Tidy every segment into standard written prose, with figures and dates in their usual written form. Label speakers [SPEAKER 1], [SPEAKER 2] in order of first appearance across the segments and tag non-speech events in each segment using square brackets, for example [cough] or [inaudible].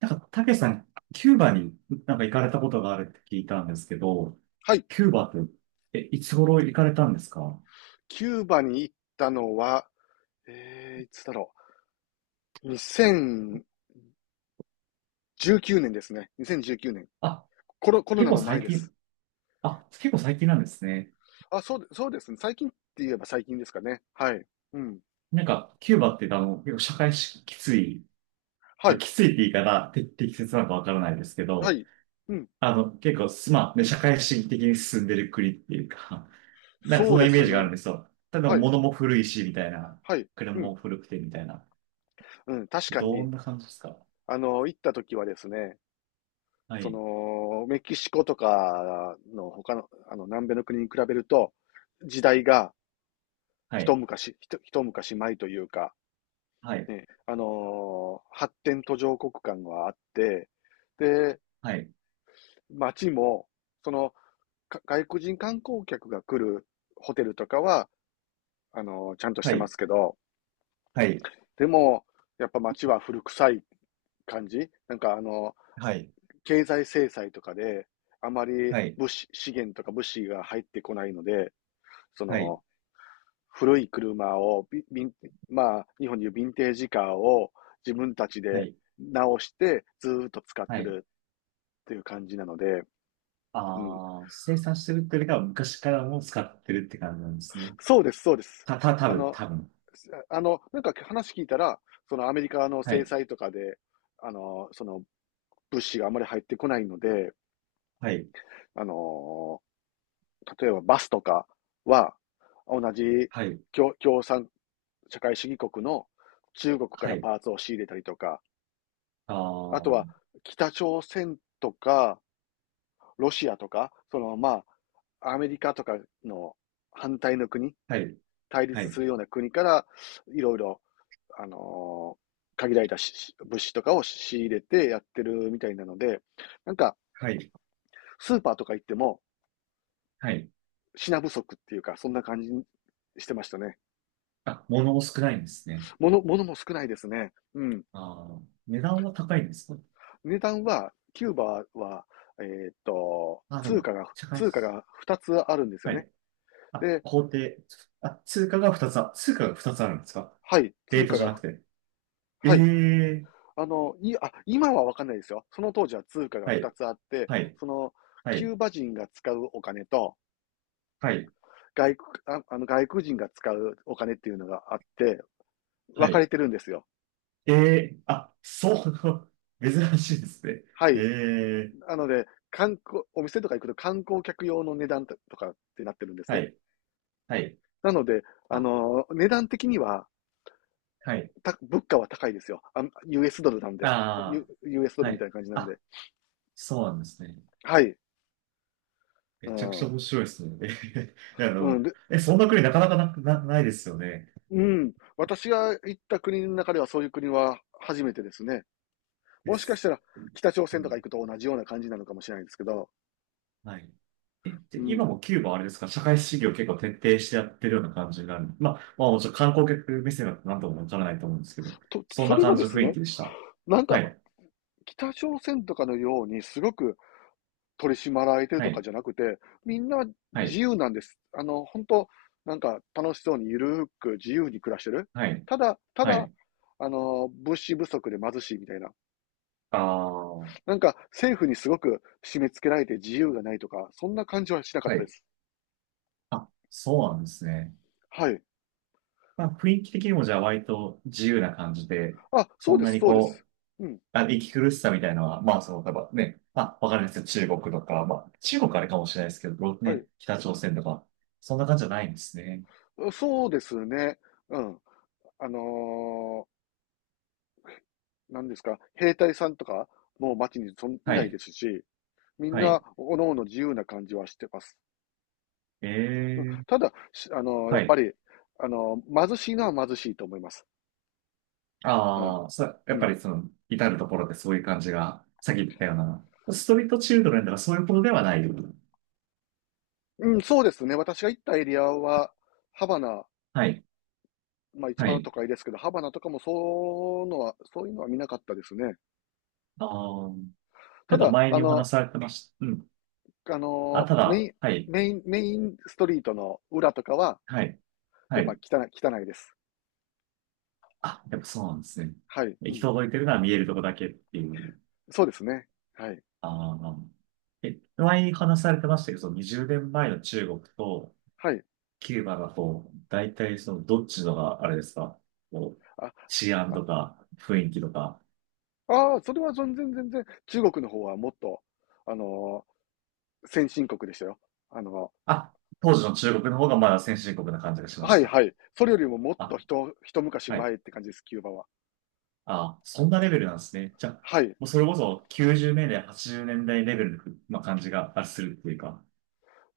[SPEAKER 1] たけしさん、キューバに行かれたことがあるって聞いたんですけど、
[SPEAKER 2] はい。
[SPEAKER 1] キューバって、いつ頃行かれたんですか？
[SPEAKER 2] キューバに行ったのは、いつだろう。2019年ですね。2019年。
[SPEAKER 1] あ、
[SPEAKER 2] コロ
[SPEAKER 1] 結
[SPEAKER 2] ナ
[SPEAKER 1] 構
[SPEAKER 2] の前
[SPEAKER 1] 最
[SPEAKER 2] で
[SPEAKER 1] 近、
[SPEAKER 2] す。
[SPEAKER 1] あ、結構最近なんですね。
[SPEAKER 2] あ、そうですね。最近って言えば最近ですかね。はい。うん。
[SPEAKER 1] キューバって結構社会し、きつい、
[SPEAKER 2] はい。
[SPEAKER 1] きついって言い方、て適切なのかわからないですけ
[SPEAKER 2] は
[SPEAKER 1] ど、
[SPEAKER 2] い。うん。
[SPEAKER 1] あの、結構す、まあ、ね、社会主義的に進んでる国っていうか、なんかそ
[SPEAKER 2] そう
[SPEAKER 1] の
[SPEAKER 2] で
[SPEAKER 1] イメ
[SPEAKER 2] す
[SPEAKER 1] ージがあるん
[SPEAKER 2] ね。
[SPEAKER 1] ですよ。ただ
[SPEAKER 2] はい。
[SPEAKER 1] 物も古いし、みたいな。
[SPEAKER 2] はい。
[SPEAKER 1] 車
[SPEAKER 2] うん。
[SPEAKER 1] も古くて、みたいな。
[SPEAKER 2] うん。確か
[SPEAKER 1] ど
[SPEAKER 2] に、
[SPEAKER 1] んな感じですか？
[SPEAKER 2] 行った時はですね、
[SPEAKER 1] はい。
[SPEAKER 2] メキシコとかの他の、南米の国に比べると、時代が
[SPEAKER 1] は
[SPEAKER 2] 一
[SPEAKER 1] い。
[SPEAKER 2] 昔、一一昔前というか、
[SPEAKER 1] はい
[SPEAKER 2] ね、発展途上国感があって、で、
[SPEAKER 1] はい、
[SPEAKER 2] 街も、その、外国人観光客が来るホテルとかは、ちゃんとし
[SPEAKER 1] は
[SPEAKER 2] てま
[SPEAKER 1] い、
[SPEAKER 2] すけど、
[SPEAKER 1] はい、
[SPEAKER 2] でも、やっぱ街は古臭い感じ。なんか
[SPEAKER 1] はい、
[SPEAKER 2] 経済制裁とかで、あまり
[SPEAKER 1] はい、
[SPEAKER 2] 物資、資源とか物資が入ってこないので、そ
[SPEAKER 1] はい、
[SPEAKER 2] の、古い車を、まあ、日本でいうヴィンテージカーを自分たち
[SPEAKER 1] は
[SPEAKER 2] で
[SPEAKER 1] い、
[SPEAKER 2] 直してずーっと使っ
[SPEAKER 1] は
[SPEAKER 2] て
[SPEAKER 1] い。
[SPEAKER 2] るっていう感じなので。うん。
[SPEAKER 1] ああ、生産してるっていうよりかは昔からもう使ってるって感じなんですね。
[SPEAKER 2] そうです、そうです。
[SPEAKER 1] た、た、多
[SPEAKER 2] あ
[SPEAKER 1] 分、
[SPEAKER 2] の、
[SPEAKER 1] 多分。
[SPEAKER 2] なんか話聞いたら、そのアメリカの
[SPEAKER 1] は
[SPEAKER 2] 制
[SPEAKER 1] い、
[SPEAKER 2] 裁とかで、その物資があまり入ってこないので、
[SPEAKER 1] はい、
[SPEAKER 2] あの、例えばバスとかは、同じ
[SPEAKER 1] はい、
[SPEAKER 2] 共産社会主義国の中国か
[SPEAKER 1] は
[SPEAKER 2] ら
[SPEAKER 1] い。
[SPEAKER 2] パーツを仕入れたりとか、
[SPEAKER 1] ああ、
[SPEAKER 2] あと
[SPEAKER 1] は
[SPEAKER 2] は北朝鮮とか、ロシアとか、アメリカとかの反対の国、
[SPEAKER 1] い、
[SPEAKER 2] 対
[SPEAKER 1] は
[SPEAKER 2] 立
[SPEAKER 1] い、
[SPEAKER 2] するような国から、いろいろ、あのー限られた物資とかを仕入れてやってるみたいなので、なんか、
[SPEAKER 1] はい、
[SPEAKER 2] スーパーとか行っても
[SPEAKER 1] はい。
[SPEAKER 2] 品不足っていうか、そんな感じしてましたね。
[SPEAKER 1] あ、物も少ないんですね。
[SPEAKER 2] 物、物も少ないですね。うん。
[SPEAKER 1] ああ、値段は高いんですか？
[SPEAKER 2] 値段は、キューバは、
[SPEAKER 1] あ、で
[SPEAKER 2] 通
[SPEAKER 1] も、
[SPEAKER 2] 貨が、
[SPEAKER 1] 高いで
[SPEAKER 2] 通貨
[SPEAKER 1] す。
[SPEAKER 2] が2つあるんですよ
[SPEAKER 1] は
[SPEAKER 2] ね。
[SPEAKER 1] い。あ、
[SPEAKER 2] で、
[SPEAKER 1] 工程。通貨が2つあるんですか？
[SPEAKER 2] はい、
[SPEAKER 1] レー
[SPEAKER 2] 通
[SPEAKER 1] ト
[SPEAKER 2] 貨
[SPEAKER 1] じゃな
[SPEAKER 2] が、
[SPEAKER 1] くて。え
[SPEAKER 2] はい。
[SPEAKER 1] え
[SPEAKER 2] あ、今はわかんないですよ。その当時は通貨が
[SPEAKER 1] はい、
[SPEAKER 2] 2つあって、
[SPEAKER 1] はい、
[SPEAKER 2] その、
[SPEAKER 1] は
[SPEAKER 2] キ
[SPEAKER 1] い、
[SPEAKER 2] ューバ人が使うお金と、
[SPEAKER 1] はい、
[SPEAKER 2] 外国、ああの外国人が使うお金っていうのがあって、
[SPEAKER 1] は
[SPEAKER 2] 分か
[SPEAKER 1] い。
[SPEAKER 2] れてるんですよ。
[SPEAKER 1] ええあ、そう、[laughs] 珍しいですね。
[SPEAKER 2] は
[SPEAKER 1] え
[SPEAKER 2] い。
[SPEAKER 1] え
[SPEAKER 2] なので、お店とか行くと観光客用の値段とかってなってるんです
[SPEAKER 1] は
[SPEAKER 2] ね。
[SPEAKER 1] い、はい、
[SPEAKER 2] なので、あ
[SPEAKER 1] あ、
[SPEAKER 2] の値段的には、
[SPEAKER 1] はい、
[SPEAKER 2] 物価は高いですよ。あ、 US ドルなんで、U
[SPEAKER 1] あ
[SPEAKER 2] US ド
[SPEAKER 1] あ、
[SPEAKER 2] ル
[SPEAKER 1] は
[SPEAKER 2] みた
[SPEAKER 1] い、
[SPEAKER 2] いな感じなん
[SPEAKER 1] あ、
[SPEAKER 2] で。
[SPEAKER 1] そうなんですね。
[SPEAKER 2] はい。
[SPEAKER 1] め
[SPEAKER 2] う
[SPEAKER 1] ちゃくちゃ
[SPEAKER 2] ん。
[SPEAKER 1] 面白いですね。ええ [laughs] あ
[SPEAKER 2] うん。
[SPEAKER 1] の、
[SPEAKER 2] で、
[SPEAKER 1] え、そんな国なかなかな、な、ないですよね。
[SPEAKER 2] うん。私が行った国の中ではそういう国は初めてですね。
[SPEAKER 1] で
[SPEAKER 2] もしかし
[SPEAKER 1] す。
[SPEAKER 2] たら北朝
[SPEAKER 1] う
[SPEAKER 2] 鮮とか
[SPEAKER 1] ん、
[SPEAKER 2] 行くと同じような感じなのかもしれないんですけど、
[SPEAKER 1] はい。え、で、
[SPEAKER 2] う
[SPEAKER 1] 今
[SPEAKER 2] ん。
[SPEAKER 1] もキューバはあれですか、社会主義を結構徹底してやってるような感じになる。まあ、まあもちろん観光客目線だと何ともわからないと思うんですけど、そん
[SPEAKER 2] そ
[SPEAKER 1] な
[SPEAKER 2] れが
[SPEAKER 1] 感じ
[SPEAKER 2] で
[SPEAKER 1] の
[SPEAKER 2] す
[SPEAKER 1] 雰囲
[SPEAKER 2] ね、
[SPEAKER 1] 気でした。
[SPEAKER 2] なん
[SPEAKER 1] は
[SPEAKER 2] か、
[SPEAKER 1] い、
[SPEAKER 2] 北朝鮮とかのようにすごく取り締まられてる
[SPEAKER 1] は
[SPEAKER 2] とか
[SPEAKER 1] い、
[SPEAKER 2] じゃなくて、みんな
[SPEAKER 1] は
[SPEAKER 2] 自
[SPEAKER 1] い、
[SPEAKER 2] 由なんです。本当なんか楽しそうにゆるーく自由に暮らしてる。
[SPEAKER 1] はい、
[SPEAKER 2] ただ、た
[SPEAKER 1] は
[SPEAKER 2] だ、
[SPEAKER 1] い、
[SPEAKER 2] 物資不足で貧しいみたいな。
[SPEAKER 1] ああ、は
[SPEAKER 2] なんか政府にすごく締め付けられて自由がないとか、そんな感じはしなかったで
[SPEAKER 1] い、
[SPEAKER 2] す。
[SPEAKER 1] あ、そうなんですね。
[SPEAKER 2] はい。
[SPEAKER 1] まあ、雰囲気的にもじゃあ割と自由な感じで、
[SPEAKER 2] あ、そう
[SPEAKER 1] そん
[SPEAKER 2] で
[SPEAKER 1] な
[SPEAKER 2] す、
[SPEAKER 1] に
[SPEAKER 2] そうで
[SPEAKER 1] こ
[SPEAKER 2] す。うん。
[SPEAKER 1] う、あ息苦しさみたいなのは、まあ、その、例えばね、まあ、わかんないですよ、中国とか、まあ、中国あれかもしれないですけど、
[SPEAKER 2] は
[SPEAKER 1] ね、北朝鮮とか、そんな感じじゃないんですね。
[SPEAKER 2] い。そうですね。うん。あの何ですか、兵隊さんとかもう街にそんい
[SPEAKER 1] は
[SPEAKER 2] ないで
[SPEAKER 1] い、
[SPEAKER 2] すし、みん
[SPEAKER 1] は
[SPEAKER 2] な、
[SPEAKER 1] い。
[SPEAKER 2] おのおの自由な感じはしてます。
[SPEAKER 1] え
[SPEAKER 2] うん、
[SPEAKER 1] え、
[SPEAKER 2] ただ、や
[SPEAKER 1] は
[SPEAKER 2] っぱ
[SPEAKER 1] い。
[SPEAKER 2] り、あの、貧しいのは貧しいと思います。うん。
[SPEAKER 1] ああ、そ、や
[SPEAKER 2] う
[SPEAKER 1] っぱ
[SPEAKER 2] ん。
[SPEAKER 1] りその、至るところでそういう感じが、さっき言ったような、ストリートチルドレンとかそういうことではない。
[SPEAKER 2] うん、そうですね。私が行ったエリアは、ハバナ、
[SPEAKER 1] はい、
[SPEAKER 2] まあ一
[SPEAKER 1] は
[SPEAKER 2] 番
[SPEAKER 1] い。
[SPEAKER 2] 都会ですけど、ハバナとかもそうのは、そういうのは見なかったですね。
[SPEAKER 1] ああ、
[SPEAKER 2] た
[SPEAKER 1] なんか
[SPEAKER 2] だ、
[SPEAKER 1] 前にお話しされてました。うん。
[SPEAKER 2] あ
[SPEAKER 1] あ、
[SPEAKER 2] の、
[SPEAKER 1] た
[SPEAKER 2] メイ
[SPEAKER 1] だ、
[SPEAKER 2] ン、
[SPEAKER 1] はい。
[SPEAKER 2] メインストリートの裏とかは、
[SPEAKER 1] はい。は
[SPEAKER 2] やっぱ
[SPEAKER 1] い。
[SPEAKER 2] 汚い、汚いです。
[SPEAKER 1] あ、やっぱそうなんですね。
[SPEAKER 2] はい。う
[SPEAKER 1] 行き
[SPEAKER 2] ん。
[SPEAKER 1] 届いてるのは見えるとこだけっていう。
[SPEAKER 2] そうですね。はい。
[SPEAKER 1] ああ。え、前に話されてましたけど、その20年前の中国と
[SPEAKER 2] はい。
[SPEAKER 1] キューバだと、大体そのどっちのがあれですか、こう、
[SPEAKER 2] あ、
[SPEAKER 1] 治安とか雰囲気とか。
[SPEAKER 2] それは全然全然、中国の方はもっと、あの先進国でしたよ。あの
[SPEAKER 1] あ、当時の中国の方がまだ先進国な感じがしま
[SPEAKER 2] は
[SPEAKER 1] し
[SPEAKER 2] い
[SPEAKER 1] た。
[SPEAKER 2] はい。それよりももっと
[SPEAKER 1] あ、
[SPEAKER 2] 一、一昔
[SPEAKER 1] は
[SPEAKER 2] 前
[SPEAKER 1] い。
[SPEAKER 2] って感じです、キューバは。
[SPEAKER 1] あ、そんなレベルなんですね。じゃあ、
[SPEAKER 2] はい。
[SPEAKER 1] もうそれこそ90年代、80年代レベルの、まあ、感じがあするっていうか。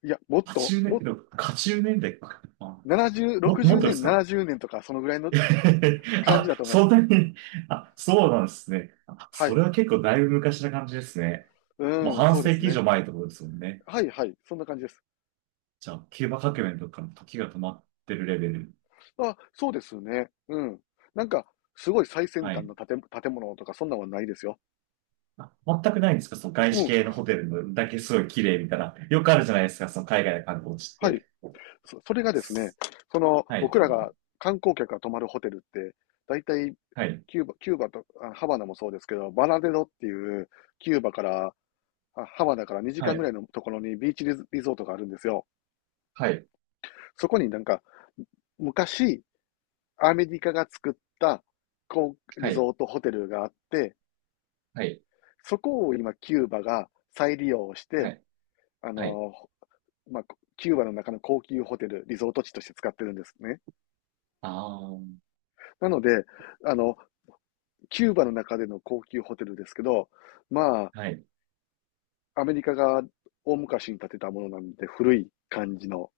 [SPEAKER 2] いや、もっと、
[SPEAKER 1] 80年代、80年代か。あ
[SPEAKER 2] 70、60
[SPEAKER 1] もっとで
[SPEAKER 2] 年、
[SPEAKER 1] すか？
[SPEAKER 2] 70年とか、そのぐらいの
[SPEAKER 1] [laughs]
[SPEAKER 2] 感じ
[SPEAKER 1] あ、
[SPEAKER 2] だと思いま
[SPEAKER 1] そ
[SPEAKER 2] す。
[SPEAKER 1] んなに、あ、そうなんですね。あ、
[SPEAKER 2] は
[SPEAKER 1] そ
[SPEAKER 2] い。
[SPEAKER 1] れは結構だいぶ昔な感じですね。
[SPEAKER 2] う
[SPEAKER 1] もう
[SPEAKER 2] ん、
[SPEAKER 1] 半
[SPEAKER 2] そうで
[SPEAKER 1] 世
[SPEAKER 2] す
[SPEAKER 1] 紀以
[SPEAKER 2] ね。
[SPEAKER 1] 上前ってことですもんね。
[SPEAKER 2] はいはい。そんな感じです。
[SPEAKER 1] じゃあ、キューバ革命とかの時が止まってるレベル。
[SPEAKER 2] あ、そうですね。うん。なんか、すごい最先
[SPEAKER 1] は
[SPEAKER 2] 端
[SPEAKER 1] い。
[SPEAKER 2] の建物とか、そんなんはないですよ。
[SPEAKER 1] あ、全くないんですか？その外
[SPEAKER 2] う
[SPEAKER 1] 資
[SPEAKER 2] ん。
[SPEAKER 1] 系のホテルのだけすごい綺麗みたいな。よくあるじゃないですかその海外の観光地っ
[SPEAKER 2] はい。
[SPEAKER 1] て。
[SPEAKER 2] それがですね、
[SPEAKER 1] はい。
[SPEAKER 2] 僕らが観光客が泊まるホテルって、大体、
[SPEAKER 1] はい。
[SPEAKER 2] キューバと、ハバナもそうですけど、バナデロっていう、キューバから、ハバナから2
[SPEAKER 1] は
[SPEAKER 2] 時間ぐら
[SPEAKER 1] い。
[SPEAKER 2] いのところにビーチリゾートがあるんですよ。
[SPEAKER 1] はい。
[SPEAKER 2] そこになんか、昔、アメリカが作った、こう、リ
[SPEAKER 1] は
[SPEAKER 2] ゾ
[SPEAKER 1] い。
[SPEAKER 2] ートホテルがあって、
[SPEAKER 1] はい。
[SPEAKER 2] そこを今、キューバが再利用し
[SPEAKER 1] は
[SPEAKER 2] て、
[SPEAKER 1] い。
[SPEAKER 2] あ
[SPEAKER 1] はい。
[SPEAKER 2] の、まあ、キューバの中の高級ホテル、リゾート地として使ってるんですね。
[SPEAKER 1] ああー。
[SPEAKER 2] なので、あの、キューバの中での高級ホテルですけど、ま
[SPEAKER 1] はい。
[SPEAKER 2] あ、アメリカが大昔に建てたものなんで、古い感じの、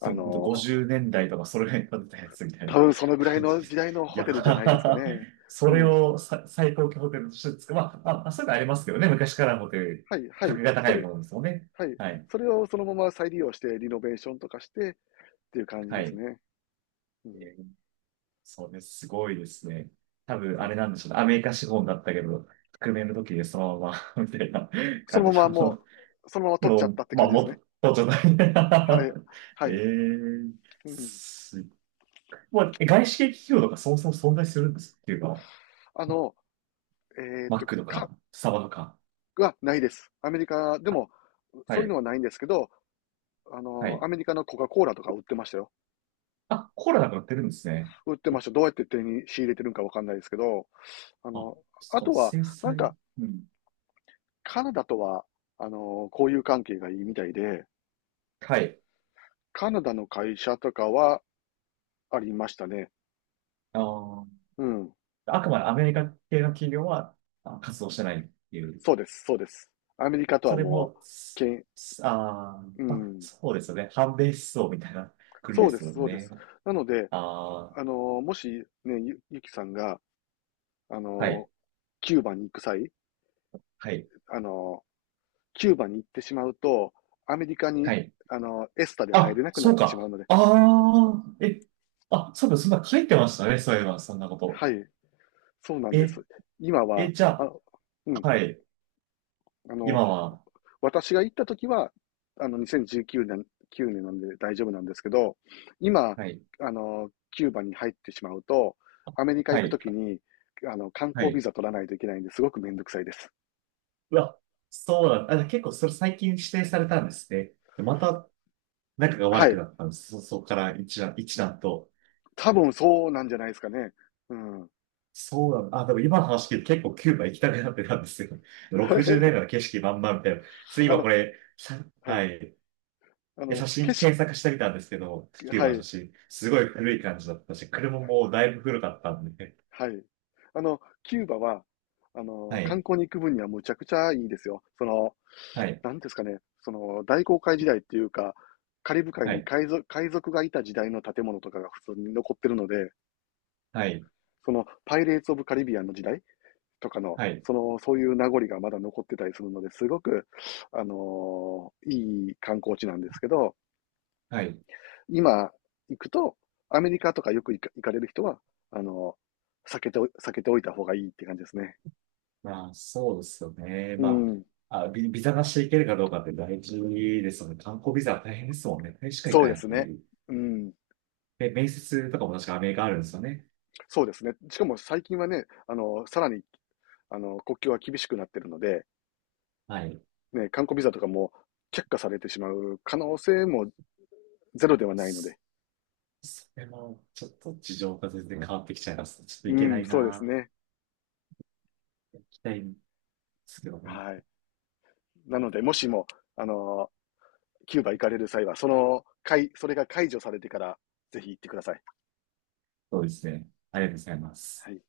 [SPEAKER 2] あ
[SPEAKER 1] う、ほんと
[SPEAKER 2] の、
[SPEAKER 1] 50年代とかそれぐらいに建てたやつみたい
[SPEAKER 2] 多
[SPEAKER 1] な
[SPEAKER 2] 分そのぐらい
[SPEAKER 1] 感じ
[SPEAKER 2] の
[SPEAKER 1] で
[SPEAKER 2] 時
[SPEAKER 1] す。
[SPEAKER 2] 代の
[SPEAKER 1] [laughs] い
[SPEAKER 2] ホテルじゃないですか
[SPEAKER 1] や、
[SPEAKER 2] ね。
[SPEAKER 1] [laughs] そ
[SPEAKER 2] う
[SPEAKER 1] れ
[SPEAKER 2] ん。
[SPEAKER 1] をさ最高級ホテルとして作る。まあ、まあ、まあそういうのありますけどね。昔からのホテル、
[SPEAKER 2] はい、は
[SPEAKER 1] 格
[SPEAKER 2] い。
[SPEAKER 1] が高いものですよね。
[SPEAKER 2] はい。
[SPEAKER 1] はい。
[SPEAKER 2] それをそのまま再利用して、リノベーションとかしてっていう感じ
[SPEAKER 1] は
[SPEAKER 2] です
[SPEAKER 1] い。
[SPEAKER 2] ね。うん。
[SPEAKER 1] えーそうです。すごいですね。多分、あれなんでしょうね。アメリカ資本だったけど、革命の時でそのまま [laughs] みたいな
[SPEAKER 2] その
[SPEAKER 1] 感じ
[SPEAKER 2] ままも
[SPEAKER 1] の、
[SPEAKER 2] う、そのまま取っちゃ
[SPEAKER 1] も
[SPEAKER 2] っ
[SPEAKER 1] う、
[SPEAKER 2] たって
[SPEAKER 1] まあ、
[SPEAKER 2] 感じです
[SPEAKER 1] も
[SPEAKER 2] ね。
[SPEAKER 1] っとじゃない
[SPEAKER 2] はい、は
[SPEAKER 1] [laughs] え
[SPEAKER 2] い。
[SPEAKER 1] ー、
[SPEAKER 2] うん。
[SPEAKER 1] す、まあ、外資系企業とかそもそも存在するんですっていうか、
[SPEAKER 2] あの、えっ
[SPEAKER 1] マッ
[SPEAKER 2] と、
[SPEAKER 1] クと
[SPEAKER 2] か、
[SPEAKER 1] か、スタバとか。
[SPEAKER 2] はないです。アメリカでも、
[SPEAKER 1] は
[SPEAKER 2] そういうの
[SPEAKER 1] い。
[SPEAKER 2] はないんですけど、
[SPEAKER 1] はい。
[SPEAKER 2] アメリカのコカ・コーラとか売ってましたよ。
[SPEAKER 1] あ、コーラなくなってるんですね。
[SPEAKER 2] 売ってました。どうやって手に仕入れてるんかわかんないですけど、あ
[SPEAKER 1] あ、
[SPEAKER 2] の、あ
[SPEAKER 1] そう、
[SPEAKER 2] とは、
[SPEAKER 1] 制
[SPEAKER 2] なん
[SPEAKER 1] 裁。
[SPEAKER 2] か、
[SPEAKER 1] うん。
[SPEAKER 2] カナダとは、交友関係がいいみたいで、
[SPEAKER 1] はい。
[SPEAKER 2] カナダの会社とかはありましたね。
[SPEAKER 1] あー、
[SPEAKER 2] うん。
[SPEAKER 1] あくまでアメリカ系の企業はあ活動してないっていう。
[SPEAKER 2] そうです、そうです。アメリカと
[SPEAKER 1] そ
[SPEAKER 2] は
[SPEAKER 1] れ
[SPEAKER 2] も
[SPEAKER 1] も、
[SPEAKER 2] う、け
[SPEAKER 1] す
[SPEAKER 2] ん、
[SPEAKER 1] す、あー、
[SPEAKER 2] う
[SPEAKER 1] まあ、
[SPEAKER 2] ん。
[SPEAKER 1] そうですよね。反米思想みたいな国
[SPEAKER 2] そ
[SPEAKER 1] で
[SPEAKER 2] うで
[SPEAKER 1] す
[SPEAKER 2] す、
[SPEAKER 1] もん
[SPEAKER 2] そうで
[SPEAKER 1] ね。
[SPEAKER 2] す。なので、
[SPEAKER 1] ああ
[SPEAKER 2] あの、もしね、ゆきさんが、あ
[SPEAKER 1] はい。
[SPEAKER 2] の、キューバに行く際、
[SPEAKER 1] はい。
[SPEAKER 2] あの、キューバに行ってしまうと、アメリカに、
[SPEAKER 1] はい。
[SPEAKER 2] エスタで入れ
[SPEAKER 1] あ、
[SPEAKER 2] なくな
[SPEAKER 1] そ
[SPEAKER 2] っ
[SPEAKER 1] う
[SPEAKER 2] てしまう
[SPEAKER 1] か。
[SPEAKER 2] ので。
[SPEAKER 1] ああえ、あ、そうかそんな書いてましたね。そういえば、そんなこと。
[SPEAKER 2] はい、そうなんで
[SPEAKER 1] え、
[SPEAKER 2] す。今は、
[SPEAKER 1] え、じゃ
[SPEAKER 2] あ、う
[SPEAKER 1] あ、
[SPEAKER 2] ん、
[SPEAKER 1] はい。
[SPEAKER 2] あの、
[SPEAKER 1] 今は、
[SPEAKER 2] 私が行った時は、2019年、9年なんで大丈夫なんですけど、今、
[SPEAKER 1] はい。
[SPEAKER 2] キューバに入ってしまうと、アメリカ
[SPEAKER 1] は
[SPEAKER 2] 行くと
[SPEAKER 1] い。
[SPEAKER 2] きに、観
[SPEAKER 1] は
[SPEAKER 2] 光ビ
[SPEAKER 1] い。
[SPEAKER 2] ザ取らないといけないんで、すごくめんどくさいです。
[SPEAKER 1] うわ、そうなんだ。あ、結構それ最近指定されたんですね。でまた仲が
[SPEAKER 2] は
[SPEAKER 1] 悪く
[SPEAKER 2] い。
[SPEAKER 1] なったんです。そ、そこから一段と。
[SPEAKER 2] 多分そうなんじゃないですかね。うん。
[SPEAKER 1] そうなんだ。あ、でも今の話聞いて結構キューバ行きたくなってたんですよ。[laughs] 60年代の
[SPEAKER 2] [laughs]
[SPEAKER 1] 景色まんまみたいな。それ
[SPEAKER 2] あ
[SPEAKER 1] 今
[SPEAKER 2] の、
[SPEAKER 1] これ、さ、
[SPEAKER 2] は
[SPEAKER 1] は
[SPEAKER 2] い。
[SPEAKER 1] い。
[SPEAKER 2] あ
[SPEAKER 1] で
[SPEAKER 2] の、
[SPEAKER 1] 写
[SPEAKER 2] 景
[SPEAKER 1] 真
[SPEAKER 2] 色、
[SPEAKER 1] 検索してみたんですけど、キュー
[SPEAKER 2] は
[SPEAKER 1] バの
[SPEAKER 2] い。
[SPEAKER 1] 写真。すごい古い感じだったし、車もだいぶ古かったんで。
[SPEAKER 2] はい。キューバは、
[SPEAKER 1] は
[SPEAKER 2] 観
[SPEAKER 1] い。
[SPEAKER 2] 光に行く分にはむちゃくちゃいいですよ。
[SPEAKER 1] はい。
[SPEAKER 2] なんですかね、大航海時代っていうか、カリブ海
[SPEAKER 1] は
[SPEAKER 2] に
[SPEAKER 1] い。
[SPEAKER 2] 海賊がいた時代の建物とかが普通に残ってるので、
[SPEAKER 1] はい。
[SPEAKER 2] パイレーツ・オブ・カリビアンの時代とかの、
[SPEAKER 1] はい。
[SPEAKER 2] そういう名残がまだ残ってたりするので、すごく、いい観光地なんですけど、
[SPEAKER 1] はい。
[SPEAKER 2] 今行くと、アメリカとかよく行かれる人は、あの、避けておいた方がいいって感じですね。
[SPEAKER 1] まあ、そうですよね。
[SPEAKER 2] う
[SPEAKER 1] ま
[SPEAKER 2] ん、
[SPEAKER 1] あ、あ、ビザなしで行けるかどうかって大事ですよね。観光ビザは大変ですもんね。大れしか行
[SPEAKER 2] そ
[SPEAKER 1] か
[SPEAKER 2] うで
[SPEAKER 1] ない
[SPEAKER 2] す
[SPEAKER 1] と
[SPEAKER 2] ね。
[SPEAKER 1] ね。
[SPEAKER 2] うん、
[SPEAKER 1] で、面接とかも確かアメリカあるんですよね。
[SPEAKER 2] そうですね。しかも最近はね、さらに、国境は厳しくなってるので、
[SPEAKER 1] はい。
[SPEAKER 2] ね、観光ビザとかも却下されてしまう可能性もゼロではないの
[SPEAKER 1] そ、
[SPEAKER 2] で。
[SPEAKER 1] それも、ちょっと事情が全然変わってきちゃいます。ちょっと
[SPEAKER 2] う
[SPEAKER 1] 行けな
[SPEAKER 2] ん、
[SPEAKER 1] い
[SPEAKER 2] そうです
[SPEAKER 1] な。
[SPEAKER 2] ね。
[SPEAKER 1] 行きたいんですけども。
[SPEAKER 2] はい。なので、もしも、あの、キューバ行かれる際は、それが解除されてから、ぜひ行ってください。
[SPEAKER 1] そうですね。ありがとうございま
[SPEAKER 2] は
[SPEAKER 1] す。
[SPEAKER 2] い。